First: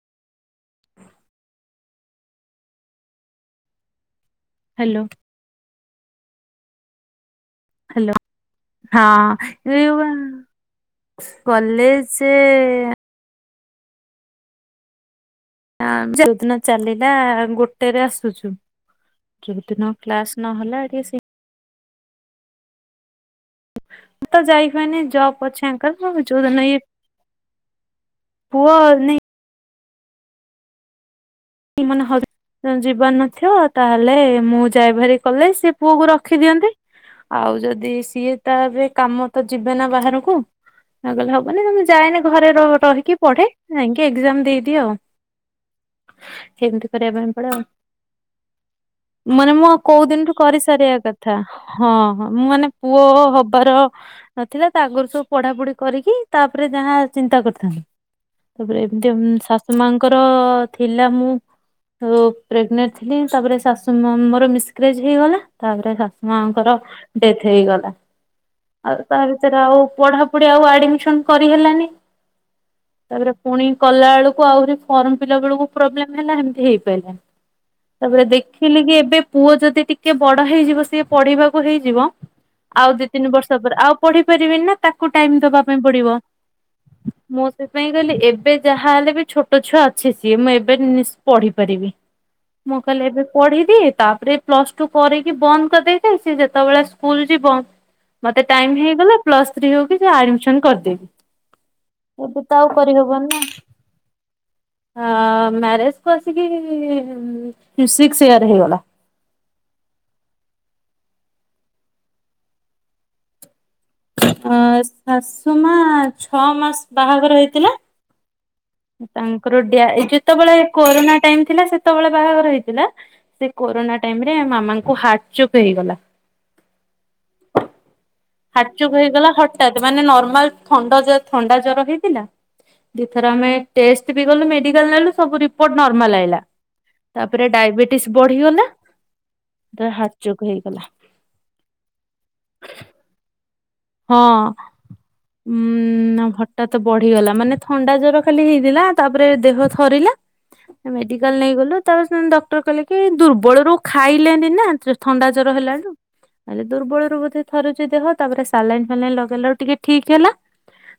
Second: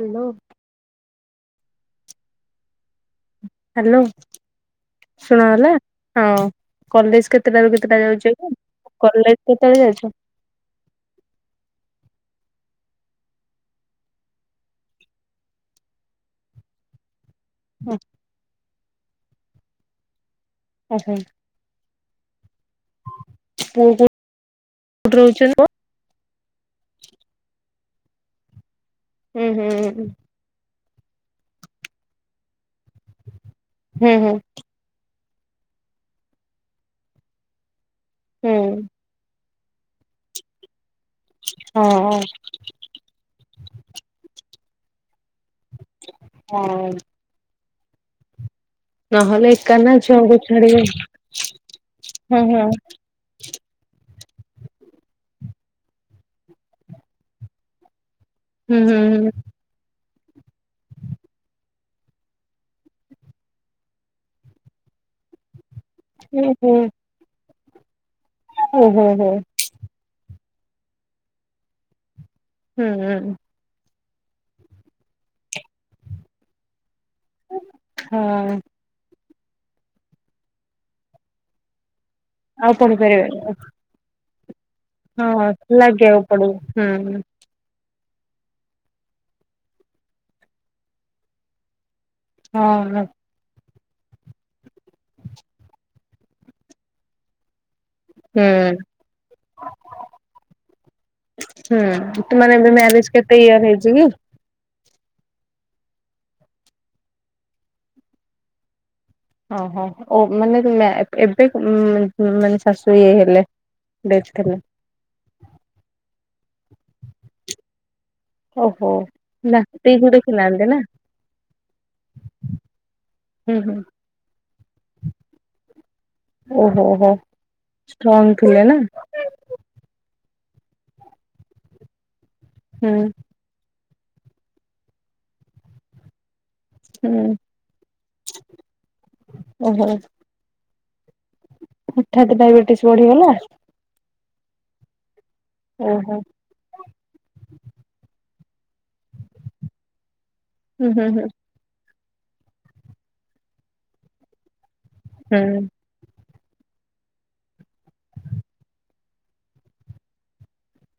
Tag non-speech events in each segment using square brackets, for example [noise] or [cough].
Hello. Hello. Hello. ଶୁଣ ହେଲା ହଁ କଲେଜ କେତେଟାରୁ କେତେଟା ହ୍ୟାଲୋ ଯାଉଛି କି କଲେଜ ହଁ କେତେଳେ ଏଇ ଯାଉଛ। କଲେଜ ସେ ଏ ଯୋଉ ଦିନ ଚାଲିଲା ଗୋଟେରେ ଆସୁଛୁ ଯୋଉ ଦିନ କ୍ଲାସ ନହେଲା ଟିକେ ଓହୋ ସି ପୁଅ ତ ଯାଇପନି କୋଉଠି ରହୁଛନ୍ତି ଜପ୍ ପୁଅ? ଅଛେ [unintelligible] ହୁଁ ହୁଁଉଁ। ମାନେ ହ ଯିବାର ନଥିବ ତାହେଲେ ହୁଁ ମୁଁ ଯାଇ ଭାରି କଲେଜ ସିଏ ପୁଅ କୁ ରଖିଦିଅନ୍ତି ଆଉ ଯଦି ସିଏ ହୁଁ ତାରେ କାମ ତ ଯିବେ ନା ବାହାରକୁ ନ ଗଲେ ହବନି ତ ମଁ ହଁ ଯାଏନି ଘରେ ରହିକି ପଢେ। ଯାଇଁକି ଏକ୍ଜାମ ଦେଇଦିଏ ଆଉ। ହଁ କେମିତି କରିବା ପାଇଁ ପଡ଼େ ଆଉ। ନହେଲେ ମାନେ ମୁଁ ଏକା ଆଉ ନା କୋଉ ଦିନଠୁ ଛୁଆଙ୍କୁ କରି ଛାଡିବେ ସାରିବା କଥା। ହଁ ହଁ ମୁଁ ମାନେ ପୁଅ ହବାର ନଥିଲା ତା ଆଗରୁ ସବୁ ପଢାପଢି କରିକି ତାପରେ ଯାହା ଚିନ୍ତା କରିଥାନ୍ତି। ହୁଁ ତାପରେ ଏମିତି ହୁଁ ଶାଶୁ ମାଙ୍କର ଥିଲା ମୁଁ ଆଉ ପ୍ରେଗନେଣ୍ଟ ଥିଲି ତାପରେ ଶାଶୁମମ୍ ମୋର ମିସ୍କାରେଜ ହେଇଗଲା ତାପରେ ଶାଶ ମାଙ୍କର ହୁଁ ଡେଥ ହେଇଗଲା ଓହୋ ଆଉ ତା ହୋ ଭିତରେ ଆଉ ପଢା ପୂ ପୁଢି ଆଉ ଆଡମିସନ କରିହେଲାନି ହୁଁ ତାପରେ ହଁ। ପୁଣି କଲା ବଳକୁ ଆହୁରି ଫର୍ମଫିଲଅପ ବେକକୁ ପ୍ରୋବେଲମ୍ ହେଲା ହେମିତି ହେଇପାରିଲାନି। ତାପରେ ଦେଖିଲି କି ଏବେ ପୁଅ ଯଦି ଟିକେ ବଡ ହେଇଯିବ ସିଏ ପଢ଼ିବାକୁ ହେଇଯିବ ଆଉ ପଢି ଦି ତିନି ପାରିବେନି ବର୍ଷ ପରେ ଆଉ ପଢି ପାରିବି ନା ତାକୁ ଟାଇମ ହଁ ଦବା ପାଇଁ ପଡିବ ଲାଗିବାକୁ ହୁଁ। ମୁଁ ସ ସେଥିପାଇ କହିଲି ଏବେ ଯାହାହଲେ ବି ଛୋଟ ଛୁଆ ଅଛି ସିଏ ମୁଁ ଏବେ ନିସ ପଢି ପାରିବି। ହଁ ମୁଁ ହଁ କହିଲି ଏବେ ପଢିଦିଏ ତାପରେ ପ୍ଲସ ଟୁ କରିକି ବନ୍ଦ କରିଦେଇଥାଏ ସିଏ ଯେତେବେଳେ ସ୍କୁଲ ଯିବ ମତେ ଟାଇମ ହୁଁ ହେଇଗଲା ପ୍ଲସ୍ ଥ୍ରୀ ହଉ କିି ଆଡମିସନ କରିଦେବି। ହୁଁ ତୁ ମାନେ ତ ଆଉ ଏବେ ମ୍ୟାରେଜ କରିହବନି କେତେ ନା। ଇୟର ହେଇଛି କି? ମ୍ୟାରେଜ କୁ ଆସିକି ସିକ୍ସ ଇୟର ହେଇଗଲା। ଓହୋ ମାନେ ଏବେ ମାନେ ଶାଶୁ ଇଏ ହେଲେ। ଡେଥ୍ ଅ ହେଲେ। ଶାଶୁ ମା ଛଅ ମାସ ବାହାଘର ହେଇଥିଲା ଓହୋ ନା ତାଙ୍କର ଡ୍ୟା ସ୍ତ୍ରୀକୁ ଯେତେବେଳେ ଦେଖିନାହାନ୍ତି ନା କୋରୋନା ଟାଇମ ଥିଲା ସେତେବେଳେ ବାହାଘର ହେଇଥିଲା। ସେ ହୁଁ ହୁଁ କୋରୋନା ଟାଇମରେ ମାମାଙ୍କୁ ହାର୍ଟଚୋକ୍ ହେଇଗଲା। ଓହୋ ଷ୍ଟ୍ରନ ହାର୍ଟ ଚୋକ୍ ହେଇଗଲା ହଠାତ୍ ମାନେ ନର୍ମାଲ ଥଣ୍ଡ ଜ ଥଣ୍ଡା ଜର ହେଇଥିଲା। ହୁଁ ଦିଥର ଆମେ ଟେଷ୍ଟ ବି କଲୁ ମେଡିକାଲ ନେଲୁ ସବୁ ରିପୋଟ ନର୍ମାଲ ଆଇଲା। ହୁଁ ତାପରେ ଡାଇବେଟିସ ବଢିଗଲା ଓହୋ ହାର୍ଟଚୋକ୍ ହେଇଗଲା। ହଠାତ୍ ଡାଇବେଟିସ୍ ବଢିଗଲା। ହଁ ଓହୋ। ଉଁ ହଟ ଟା ତ ବଢିଗଲା ମାନେ ଥଣ୍ଡା ଜର ଖାଲି ହେଇଥିଲା ତାପରେ ଦେହ ଥରିଲା। ହୁଁ ହୁଁ ହୁଁ ମେଡିକାଲ ନେଇଗଲୁ ତାପରେ ସେ ଡକ୍ଟର କହିଲେ କି ଦୁର୍ବଳରୁ ଖାଇଲେନି ନା। ଥଣ୍ଡା ଜର ହେଲାଣି ହେଲେ ଦୁର୍ବଳରୁ ବୋଧେ ଥରୁଛି ଦେହ ତାପରେ ସାଲାଇନ୍‌ ଫାଲାଇନ୍‌ ଲଗାଇଲା ଟିକେ ଠିକ ହେଲା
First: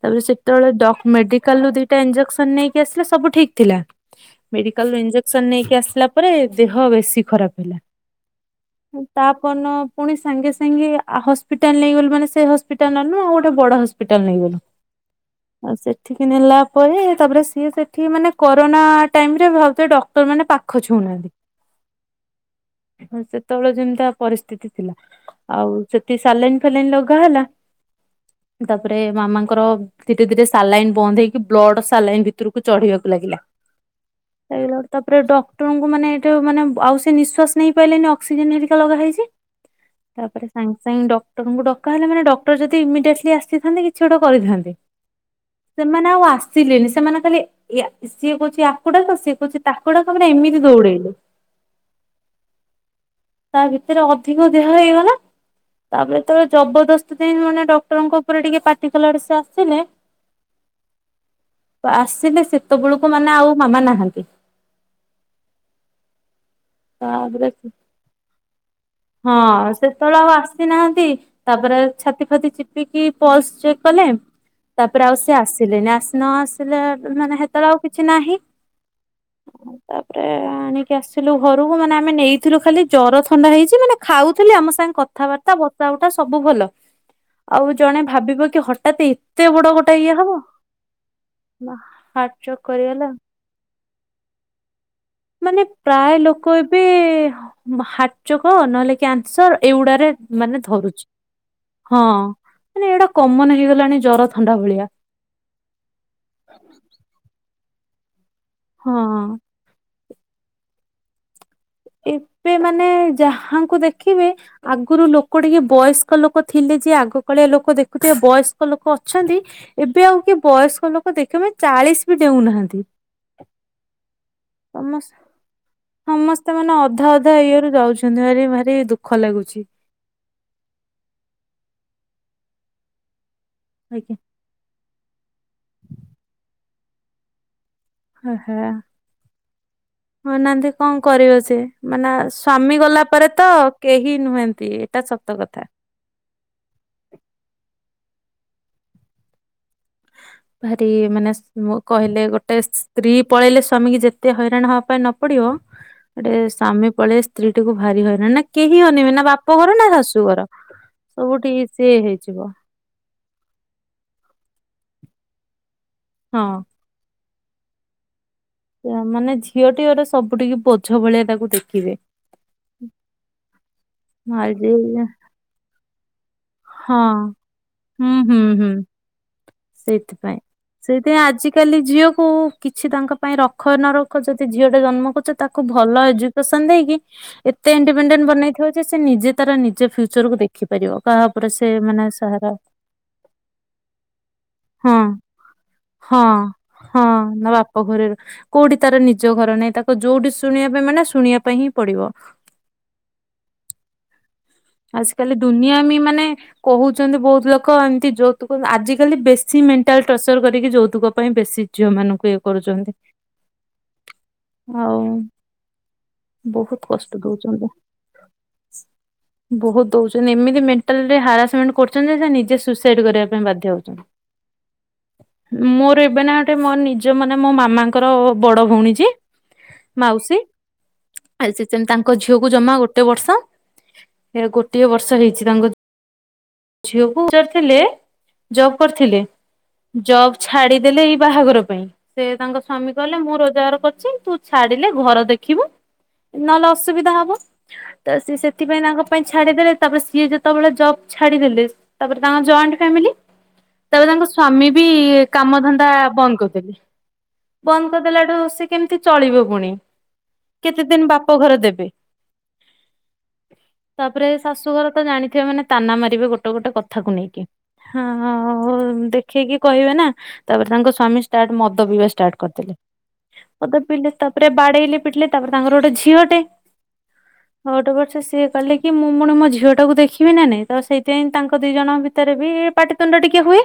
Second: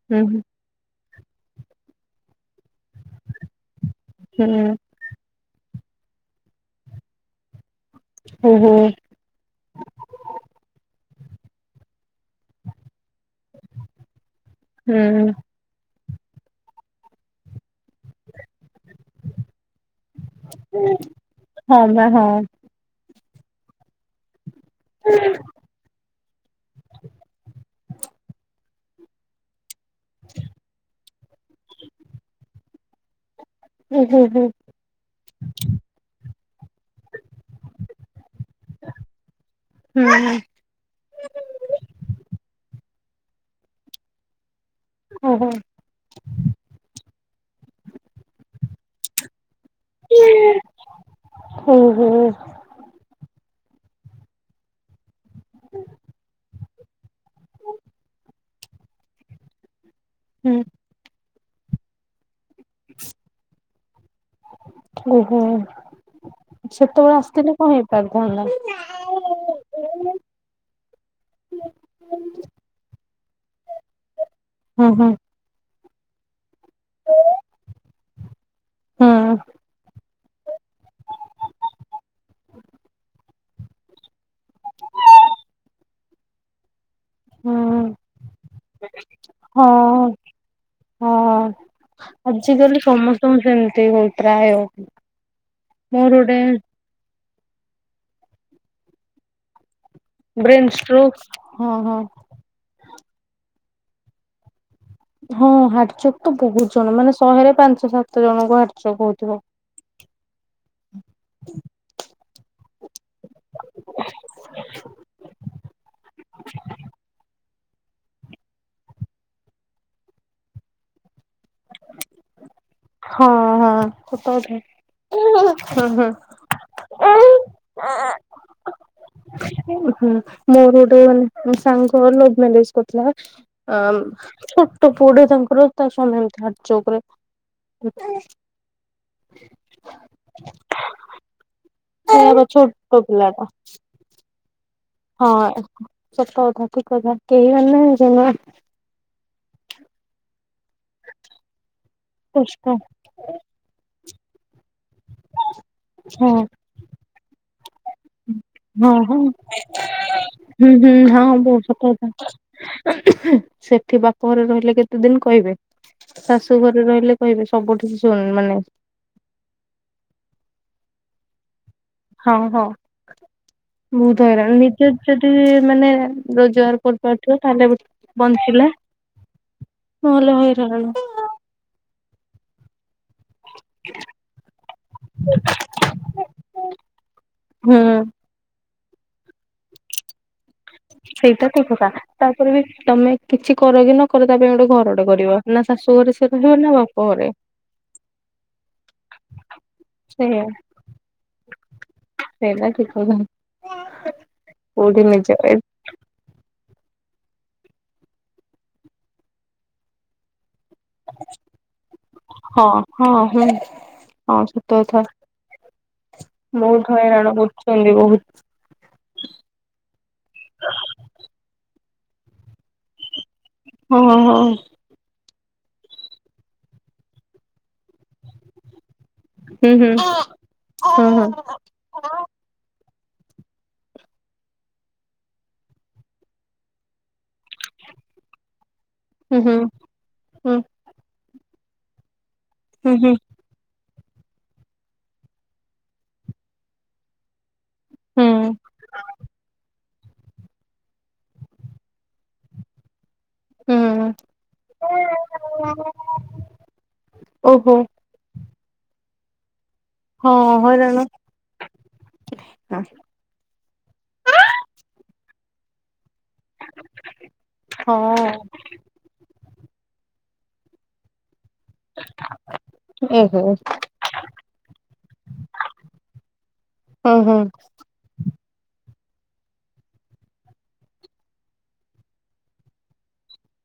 ତା ହୁଁ ପରେ ହୁଁ ସେତେବେଳେ ଡକ୍ଟର ମେଡିକାଲରୁ ଦିଟା ଇଞ୍ଜେକସନ ନେଇକି ଆସିଲେ ସବୁ ଠିକ ଥିଲା ହୁଁ ମଡିକାଲରୁ ଇଞ୍ଜେକସନ ଇଞ୍ଜେକସନ ନେଇକି ଆସିଲା ପରେ ଦେହ ବେଶୀ ଖରାପ ହେଲା। ଓ ହୋ। ତା ପରଦିନ ପୁଣି ସାଙ୍ଗେ ସାଙ୍ଗେ ହସ୍ପିଟାଲ ନେଇଗଲେ ମାନେ ସେ ସେ ହସ୍ପିଟାଲ ନେଲୁନୁ ଆଉ ଗୋଟେ ବଡ ହସ୍ପିଟାଲ ନେଇଗଲୁ। ହୁଁ। ଆଉ ସେଠିକି ନେଲା ପରେ ତାପରେ ସିଏ ସେଠି ମାନେ କରୋନା ଟାଇମରେ ମତେ ଡକ ର ମାନେ ପାଖ ଛୁଉଁନାହାନ୍ତି। ହଁ ବା ହଁ ହଁ ସେତେବେଳେ ଯେମିତିଆ ପରିସ୍ଥିତି ଥିଲା ଆଉ ସେଠି ସାଲାଇନ୍ ଫାଲାଇନ୍ ଲଗେ କଣ ହେଲା ତାପରେ ମାମାଙ୍କର ଧୀରେ ଧୀରେ ସାଲାଇନ୍ ବନ୍ଦ ହେଇକି ବ୍ଲଡ ସାଲାଇନ୍ ଭିତରକୁ ଚଢିବାକୁ ଲାଗିଲା। ହୁଁ ହୁଁ। ସେ ତାପରେ ଡକ୍ଟରଙ୍କୁ ମାନେ ଏ ମାନେ ଆଉ ସେ ନିଶ୍ୱାସ ନେଇପାରଲେନି ଅକ୍ସିଜେନ ହେରିକା ଲଗା ହେଇଛି। ହୁଁ। ତାପରେ ସାଙ୍ଗେ ସାଙ୍ଗେ ଡକ୍ଟରଙ୍କୁ ଡକା ହେଲେ ମାନେ ଡକ୍ଟର ଯଦି ଇମିଡିଏଟଲି ଆସିଥାନ୍ତେ କିଛି ଗୋଟେ କରିଥାନ୍ତେ? ଓହୋ। ସେମାନେ ଆଉ ଆସିଲେନି ସେମାନେ ଖାଲି ସିଏ କହୁଛି ୟାକୁଡାକ ସିଏ କହୁଛି ତାକୁ ଡାକ ମାନେ ଏମିତି ଦୌଡେଇଲେ। ଓହୋ ତା ଭିତରେ ଅଧିକ ଦେହ ହେଇଗଲା ତାପରେ ତାବେଳେ ଜବରଦସ୍ତି ଜାଇ ମାନେ ଡକ୍ଟରଙ୍କ ଉପରେ ଟିକେ ପାଟି କଲାଠୁ ସେ ଆସିଲେ ହୁଁ। ଆସିଲେ ସେତେବେଳକୁ ମାନେ ଆଉ ମାମା ନାହାନ୍ତି। ଓହୋ ସେତେବେଳେ ତାପରେ ଆସିଥିଲେ କଣ ହେଇ ପାରିଥାନ୍ତା? ହଁ ସେତେବେଳେ ଆଉ ଆସିନାହାନ୍ତି। ତାପରେ ଛାତି ଫାତି ଚିପିକି ପଲସ ଚେକ୍ କଲେ। ହୁଁ ତାପରେ ହୁଁ ଆଉ ସେ ଆସିଲେନି ଆସି ନ ଆସିଲେ ମାନେ ସେତେବେଳେ ଆଉ କିଛି ନାହିଁ। ହୁଁ ତାପରେ ଆଣିକି ଆସିଲୁ ଘରକୁ ମାନେ ଆମେ ନେଇଥିଲୁ ଖାଲି ଜର ଥ ଥଣ୍ଡା ହେଇଛି ମାନେ ଖାଉଥିଲେ ଆମ ସାଙ୍ଗେ କଥାବାର୍ତ୍ତା ବସା ଉଠା ସବୁ ଭଲ। ଆଉ ଜଣେ ଭାବିବ କି ହଠାତ୍ ଏତେ ହୁଁ ବଡ ହଁ। ଗୋଟେ ଇଏ ହବ। ହଁ ହାର୍ଟଚୋକ୍ ଆଜିକାଲି କରିଗଲା ସମସ୍ତଙ୍କ ସେମିତି ଦେହ ପ୍ରାୟ ମାନେ ମୋର ପ୍ରାୟ ଗୋଟେ ଲୋକ ଏବେ ହାର୍ଟଚୋକ ନହେଲେ କ୍ୟାନ୍ସର ଏଗୁଡାରେ ମାନେ ଧରୁଛି ହଁ ମାନେ ଏଇଟା କମନ ହେଇଗଲାଣି ଜର ଥଣ୍ଡା ଭଳିଆ ହଁ ହାଟଚୋକ୍ ତ ବହୁତ ଜଣ ମାନେ ଶହେରେ ପାଞ୍ଚ ଦଶ ଜଣଙ୍କୁ ହାଟଚୋକ୍ ହଁ। ହଉଥିବ। ଏବେ ମାନେ ଯାହାଙ୍କୁ ଦେଖିବେ ଆଗରୁ ଲୋକ ଟିକେ ବୟସ୍କ ଲୋକ ଥିଲେ ଯେ ଆଗ କଳିଆ ଲୋକ ଦେଖୁଥିବେ ବୟସ୍କ ଲୋକ ଅଛନ୍ତି ଏବେ ଆଉ କିଏ ବୟସ୍କ ଲୋକ ଦେଖିବେ ଚାଳିଶ ବି ଡେଉଁ ନାହାଁନ୍ତି। ହଁ ହଁ ସତକଥା। ସମସ୍ତ ସମସ୍ତେ ମାନେ ଅଧା ଅଧା ଇଏରୁୁ ଯାଉଛନ୍ତି ଭାରି ଭାରି ଦୁଃ ହୁଁ ମୋର ସାଙ୍ଗ ଲଭ ମ୍ୟାରେଜ କରିଥିଲା। ଆ ଆଜ୍ଞା ଛୋଟ ପୁଅଟେ ତାଙ୍କର ତା ସ୍ୱାମୀ ହେମତି ହାଟଚୋକରେ ଆହା। କଉନାହାଁନ୍ତି କଣ କରିବ ସେ ମାନେ ସେୟାପା ସ୍ଵାମୀ ଛୋଟ ଗଲା ପରେ ପିଲାଟା ତ କେହି କେହି ନୁହଁନ୍ତି। ହଁ ସତ କଥା ଠିକ କଥା କେହି ମାନେ ଭାରି ମାନେ କହିଲେ ଗୋଟେ କଷ୍ଟ ସ୍ତ୍ରୀ ପଳେଇଲେ ସ୍ଵାମୀ କି ଯେତେ ହଇରାଣ ହବା ପାଇଁ ନ ପଡିବ ହଁ ଗୋଟେ ସ୍ୱାମୀ ପଳେଇଲେ ସ୍ତ୍ରୀଟିକୁ ଭାରି ହଇରାଣ କେହି ହଁ ଅନେଇବେନି ହଁ। ନା ବାପଘର ନା ଶାଶୁଘର ହୁଁ ହୁଁ ହଁ ବୋଉ ସବୁଠିକି ସତ ସିଏ କଥା ହେଇଯିବ ସେଠି ବାପ ଘରେ ରହିଲେ କେତେ ଦିନ କହିବେ ହଁ ଶାଶୁ ଘରେ ରହିଲେ କହିବେ ସବୁଠି ସୁଣି ମାନେ ମାନେ ଝିଅଟିଏ ଗୋଟେ ସବୁ ଠିକି ବୋଝ ଭଳିଆ ତାକୁ ଦେଖିବେ। ହଁ ହଁ ବହୁତ ହଁ ହଇରାଣ ଯେ ନିଜେ ଯଦି ମାନେ ରୋଜଗାର ହଁ କରିପାରୁଥିବ ତାହେଲେ ହୁଁ ହୁଁ ବଞ୍ଚିଲା। ହୁଁ। ନହେଲେ ସେଇଥିପାଇଁ ହଇରାଣ ସେଇଥିପାଇଁ ଆଜି ଆଜିକାଲି ଝିଅକୁ କିଛି ତାଙ୍କ ପାଇଁ ରଖ ନ ରଖ ଯଦି ଝିଅଟେ ଜନ୍ମ ତାକୁ ଭଲ ଏଜୁକେସନ ଦେଇକି ଏତେ ହୁଁ ଇଣ୍ଡିପେଣ୍ଡେଣ୍ ବନେଇ ଯେ ସେ ନିଜେ ତାର ନିଜ ଫ୍ୟୁଚରକୁ ଦେଖିପାରିବ। କାହା ସେଇଟା ଉପରେ ସେ ଠିକ କଥା ମାନେ ସାହାରା ତାପରେ ବି ତମେ କିଛି କର କି ନ କର ତା ପାଇଁ ଗୋଟେ ହଁ ଘରଟେ କରିବ। ନା ଶାଶୁଘ ହଁ ହଁ ନା ବାପଘରେ କୋଉଠି ତାର ନିଜ ଘର ନାଇଁ ତାକୁ ତ ଯୋଉଠି ସେଇଆ ଶୁଣିବା ପାଇଁ ମାନେ ଶୁଣିବା ପାଇଁ ହିଁ ପଡିବ। ସେଇଟା ଠିକ କଥା। କୋଉଠି ଆଜିକାଲି ନିଜ ଦୁନିଆବି ମାନେ କହୁଛନ୍ତି ବହୁତ ଲୋକ ଏମିତି ଯୌତୁକ ଆଜିିକାଲି ବେଶୀ ମେଣ୍ଟାଲ ଟର୍ଚର କରିକି ଯୌତୁ ଯୌତୁକ ପାଇଁ ବେଶୀ ଝିଅ ମାନଙ୍କୁ ଇଏ ହଁ କରୁଛନ୍ତି ହଁ ହୁଁ ହଁ ସତ ଆଉ। କଥା ବହୁତ କଷ୍ଟ ହଇରାଣ ଦଉଛନ୍ତି। କରୁଛନ୍ତି ବହୁତ ବହୁତ ଦଉଛନ୍ତି ଏମିତି ମେଣ୍ଟାଲରେ ହାରାସମେଣ୍ଟ କରୁଛନ୍ତି ନିଜେ ସୁଇସାଇଡ କରିବାକୁ ବାଧ୍ୟ ହଉଛନ୍ତି। ହଁ ହଁ ମୋର ଏବେ ନା ଗୋଟେ ମୋର ନିଜ ମାନେ ମୋ ମାମାଙ୍କର ବଡ ଭଉଣୀ ଯିଏ ହୁଁ ହୁଁ ମାଉସୀ ଓହୋ ଆ ସେମିତି ତାଙ୍କ ଝିଅକୁ ଜମା ଗୋଟେ ବର୍ଷ। ଏ ଗୋଟିଏ ବର୍ଷ ହେଇଛି ତାଙ୍କ ଝିଅକୁ ପଚାରୁ ଥିଲେ। ଜବ କରିଥିଲେ ଜବ ଛାଡିଦେଲେ ଏଇ ବାହାଘର ପାଇଁ ସେ ତାଙ୍କ ସ୍ୱାମୀ କହିଲେ ମୁଁ ରୋଜଗାର କରୁଛି ତୁ ଛାଡିଲେ ଘର ଦେଖିବୁ ନହେଲେ ଅସୁବିଧା ହବ। ତ ସିଏ ସେଥିପାଇଁ ତାଙ୍କ ପାଇଁ ତାପରେ ସିଏ ଯେତେବେଳେ ଜବ ଛାଡିଦେଲେ ତାପରେ ତାଙ୍କ ଜଏଣ୍ଟ ଫାମିଲି ତାପରେ ତାଙ୍କ ସ୍ଵାମୀ ବି କାମ ଧନ୍ଦା ବନ୍ଦ କରିଦେଲେ ବନ୍ଦ କରି ଦେଲାଠୁ ସେ କେମିତି ଚଳିବ ପୁଣି କେତେ ହଇରାଣ ଦିନ ବାପ ଘର ଦେବେ। ହଁ [inaudible] ତାପରେ ଶାଶୁଘର ତ ଜାଣିଥିବେ ମାନେ ତାନା ମାରିବେ ଗୋ ଗୋଟ ଗୋଟେ କଥାକୁ ନେଇକି ହ ହଁ ହଉ ଦେଖ ଦେଖେଇକି କହିବେ ନା ତାପରେ ତାଙ୍କ ସ୍ୱାମୀ ଷ୍ଟାର୍ଟ ମଦ ପିଇବା ଷ୍ଟାର୍ଟ କରିଦେଲେ। ମଦ ପିଇଲେ ତାପରେ ବାଡେଇଲେ ପିଟିଲେ ତାପରେ ତାଙ୍କର ଗୋଟେ ଝିଅଟେ। ଓହୋ ହଁ ହଁ ହଉଟେ ପଛେ ସିଏ କଲେ କି କି ମୁଁ ମୁୁଣି ମୋ ଝିଅଟାକୁ ଦେଖିବି ନା ନାଇଁ ତ ସେଇଥିପାଇଁ ତାଙ୍କ ଦିଜଣଙ୍କ ଭିତରେ ବି ପାଟିତୁଣ୍ଡ ଟିକେ ହୁଏ।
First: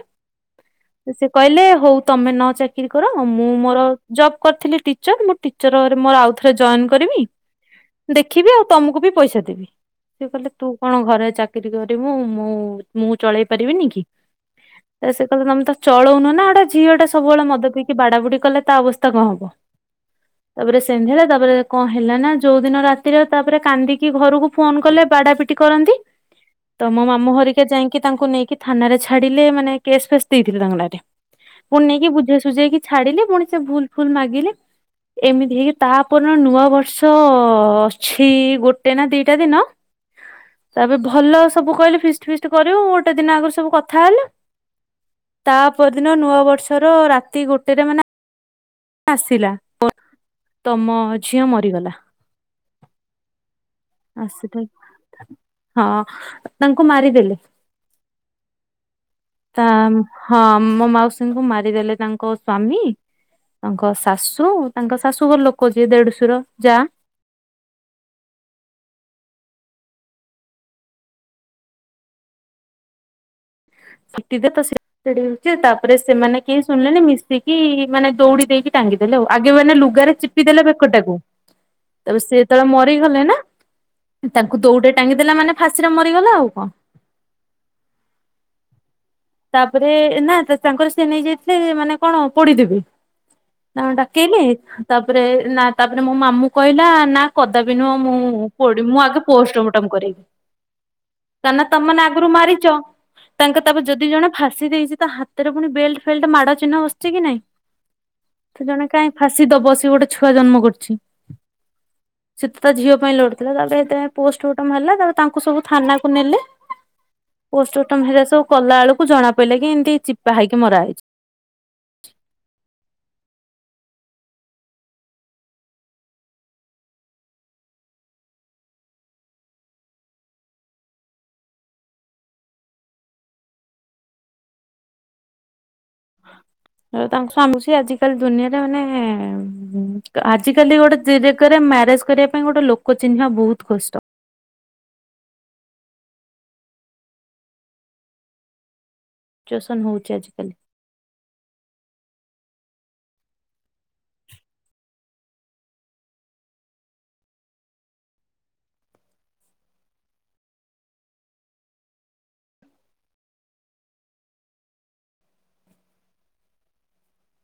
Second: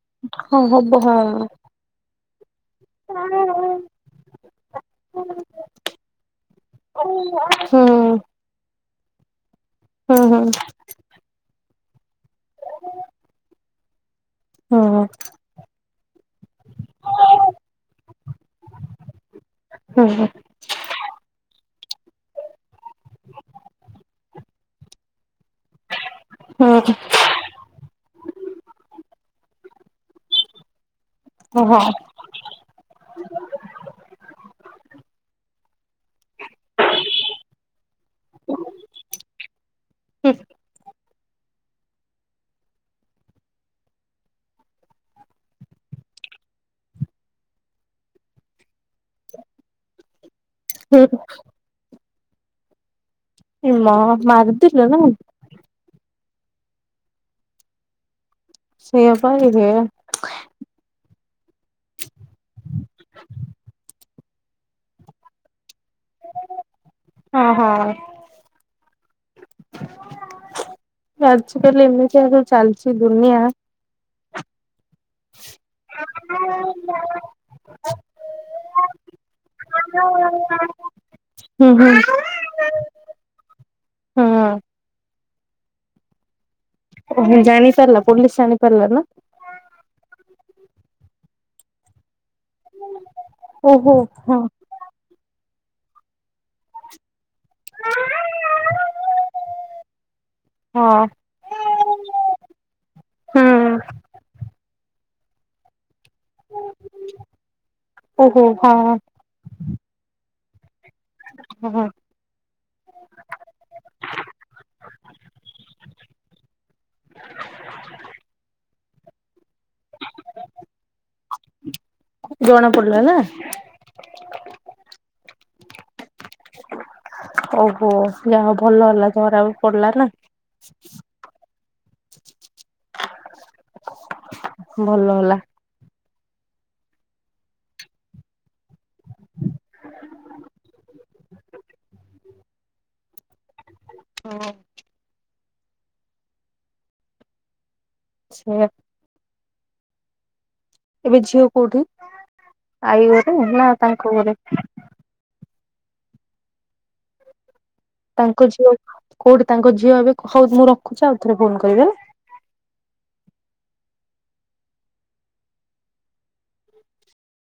ହଁ ହବ ସିଏ ହଁ। କହିଲେ ହୋଉ ତମେ ନ ଚା ଚାକିରି କର ମୁଁ ମୋର ଜବ୍ କରିଥିଲି ଟିଚର ମୁଁ ଟିଚରରେ ମୋର ଆଉଥରେ ଜଏନ୍ କରିମି ହୁଁ। ଦେଖିବି ଆଉ ତମକୁ ବି ପଇସା ଦେବି ସିଏ ହୁଁ ହୁଁ ହୁଁ କହିଲେ ତୁ କଣ ଘରେ ଚାକିରି କରିମୁ ମୁଁ ମୁଁ ଚଳେଇ ପାରିବିନି କି। ହଁ। ତାପରେ ସେ କହିଲ ତମେ ତ ଚଳୋଉନ ନା ଗୋଟେ ଝିଅଟା ସବୁବେଳେ ମଦ ପିଇକି ବାଡାବୁଡ଼ି କଲେ ତା ଅବସ୍ଥା କଣ ହବ। ହୁଁ ହୁଁ। ତାପରେ ସେମତି ହେଲା ତାପରେ କଣ ହେଲା ନା ଯୋଉ ଦିନ ରାତିରେ ତାପରେ କାନ୍ଦିକି ଘରକୁ ଫୋନ କଲେ ବାଡା ପିଟି କରନ୍ତି ତ ମୋ ମାମୁଁ ହରି କା ଯାଇଁକି ତାଙ୍କୁ ନେଇକି ଥାନାରେ ଛାଡିଲେ ମାନେ କେସ୍ ଫେସ୍ ଦେଇଥିଲେ ତାଙ୍କ ନାଁରେ। ହୁଁ ହଁ। ପୁଣି ନେଇକି ବୁଝେଇ ସୁୁଝେଇକି ଛାଡିଲେ ପୁଣି ସେ ଭୁଲ ଫୁଲ ମାଗିଲେ। ଏମିତି ହେଇକି ତାପରିନ ନୂଆ ବର୍ଷ ଅଛି ଗୋଟେ ନା ଦିଇଟା ଦିନ ତାପରେ ଭଲ ସବୁ କହିଲେ ଫିଷ୍ଟ ଫିଷ୍ଟ କରିବ ଗୋଟେ ଦିନ ଆଗରୁ ସବୁ କଥା ହେଲୁ ତା ପରଦିନ ନୂଆ ବର୍ଷର ରାତି ଗୋଟେରେ ମାନେ ଆସିଲା [inaudible] ତମ ଝିଅ ମରିଗଲା। ଏ ମାଆ ଆସିଲେ ମାରିଦେଲେ ନା କଁ? ହଁ ତାଙ୍କୁ ମାରିଦେଲେ ସେଇଆ ପା ତା ଇଏ ହଁ ମୋ ମାଉସୀଙ୍କୁ ମାରିଦେଲେ ତାଙ୍କ ସ୍ଵାମୀ ତାଙ୍କ ଶାଶୁ ତାଙ୍କ ଶାଶୁଘର ଲୋକ ଯିଏ ଦେଢସୁର ଯାଆ। ଅଁହଁ। ନା ଆଜ କାଲି ଏମିତିଆ ଯୋଉ ଚାଲିଚି ଦୁନିଆ ସିଟି ଦେ ତ ସେ ସେଠି ହୋଉଚି ତାପରେ ସେମାନେ କେହି ଶୁଣିଲେନି ମିଶିକି ମାନେ ଦୌଡି ଦେଇକି ଟାଙ୍ଗିଦେଲେ ଆଉ ଆଗେ ମାନେ ଲୁଗାରେ ଚିପି ପି ଦେଲେ ବେକଟାକୁ ହୁଁ ହୁଁ। ତାପରେ ସିଏ ଯେତେବେଳେ ମରିଗଲେ ନା ତାଙ୍କୁ ଦୋଉଡିରେ ଟାଙ୍ଗିଦେଲା ମାନେ ଫାଶୀରେ ମରିଗଲା ଆଉ କଣ। ଓହୋ ଜାଣିପାରିଲା ପୋଲିସ ଜାଣିପାରିଲା ନା? ତାପରେ ଏ ନା ତା ତାଙ୍କର ସିଏ ନେଇଯାଇଥିଲେ ମାନେ କଣ ପୋଡିଦେବି ନା ଓହୋ ହଁ ଡାକେଇଲେ ତାପରେ ନା ତାପରେ ମୋ ମାମୁ କହିଲା ନା କଦାପି ନୁହଁ ମୁଁ ପୋଡ଼ି ମୁଁ ଆଗେ ପୋଷ୍ଟମଟମ କରେଇବି। ହଁ। କାଇଁନା ତମେମାନେ ଆଗରୁ ମାରିଚ ତାଙ୍କେ ହୁଁ ତାପରେ ଯଦି ଜଣେ ଫାଶୀ ଦେଇଚି ତା ହାତରେ ପୁଣି ବେଲ୍ଟ ଫେଲଟ୍ ମାଡ ଚିହ୍ନ ବସଚି କି ନାଇଁ ଓହୋ ତ ହଁ ଜଣେ କାଇଁ ଫାଶୀ ଦବ ସିଏ ଗୋଟେ ଛୁଆ ଜନ୍ମ କରଚି। ଓହୋ। ସେତ ତା ଝିଅ ପାଇଁ ଲଢୁଥୁଲା ତାପରେ ତା ପୋଷ୍ଟମଟମ ହେଲା ତାପରେ ତାଙ୍କୁ ସବୁ ଥାନାକୁ ନେଲେ [inaudible] ପୋଷ୍ଟମଟମ ହେରା ସବୁ କଲା ବେଳକୁ ଜଣା ପଇଲା କି ଏମତି ଚିପା ହେଇକି ମରା ହେଇଚି। ଜଣା ପଡିଲା ନା? ଓହୋ ଯାହୋଉ ଭଲ ହେଲା ଧରା ବି ପଡଲା ନା। ଭଲ ହେଲା। [inaudible] ଆଉ ତାଙ୍କ ସ୍ୱାମୀ ସିଏ ଆଜିକାଲି ଦୁନିଆରେ ମାନେ ଉଁ ହୁଁ କା ଆଜିକାଲି ଗୋଟେ ଜିରେଗାରେ ମ୍ୟାରେଜ କରିବା ପାଇଁ ଗୋଟେ ଲୋକ ଚିହ୍ନିବା ବୋହୁତ କଷ୍ଟ। ହଁ। ସେୟା। ସିଚୁଏସନ ହୋଉଚି ଆଜିକାଲି। ଏବେ ଝିଅ କୋଉଠି ଆଈ ଘରେ ନା ତାଙ୍କ ଘରେ? ତାଙ୍କ ଝିଅ କୋଉଠି ତାଙ୍କ ଝିଅ ଏବେ, ହଉ ମୁଁ ରଖୁଛି ଆଉ ଥରେ ଫୋନ୍ କରିବି ହେଲା।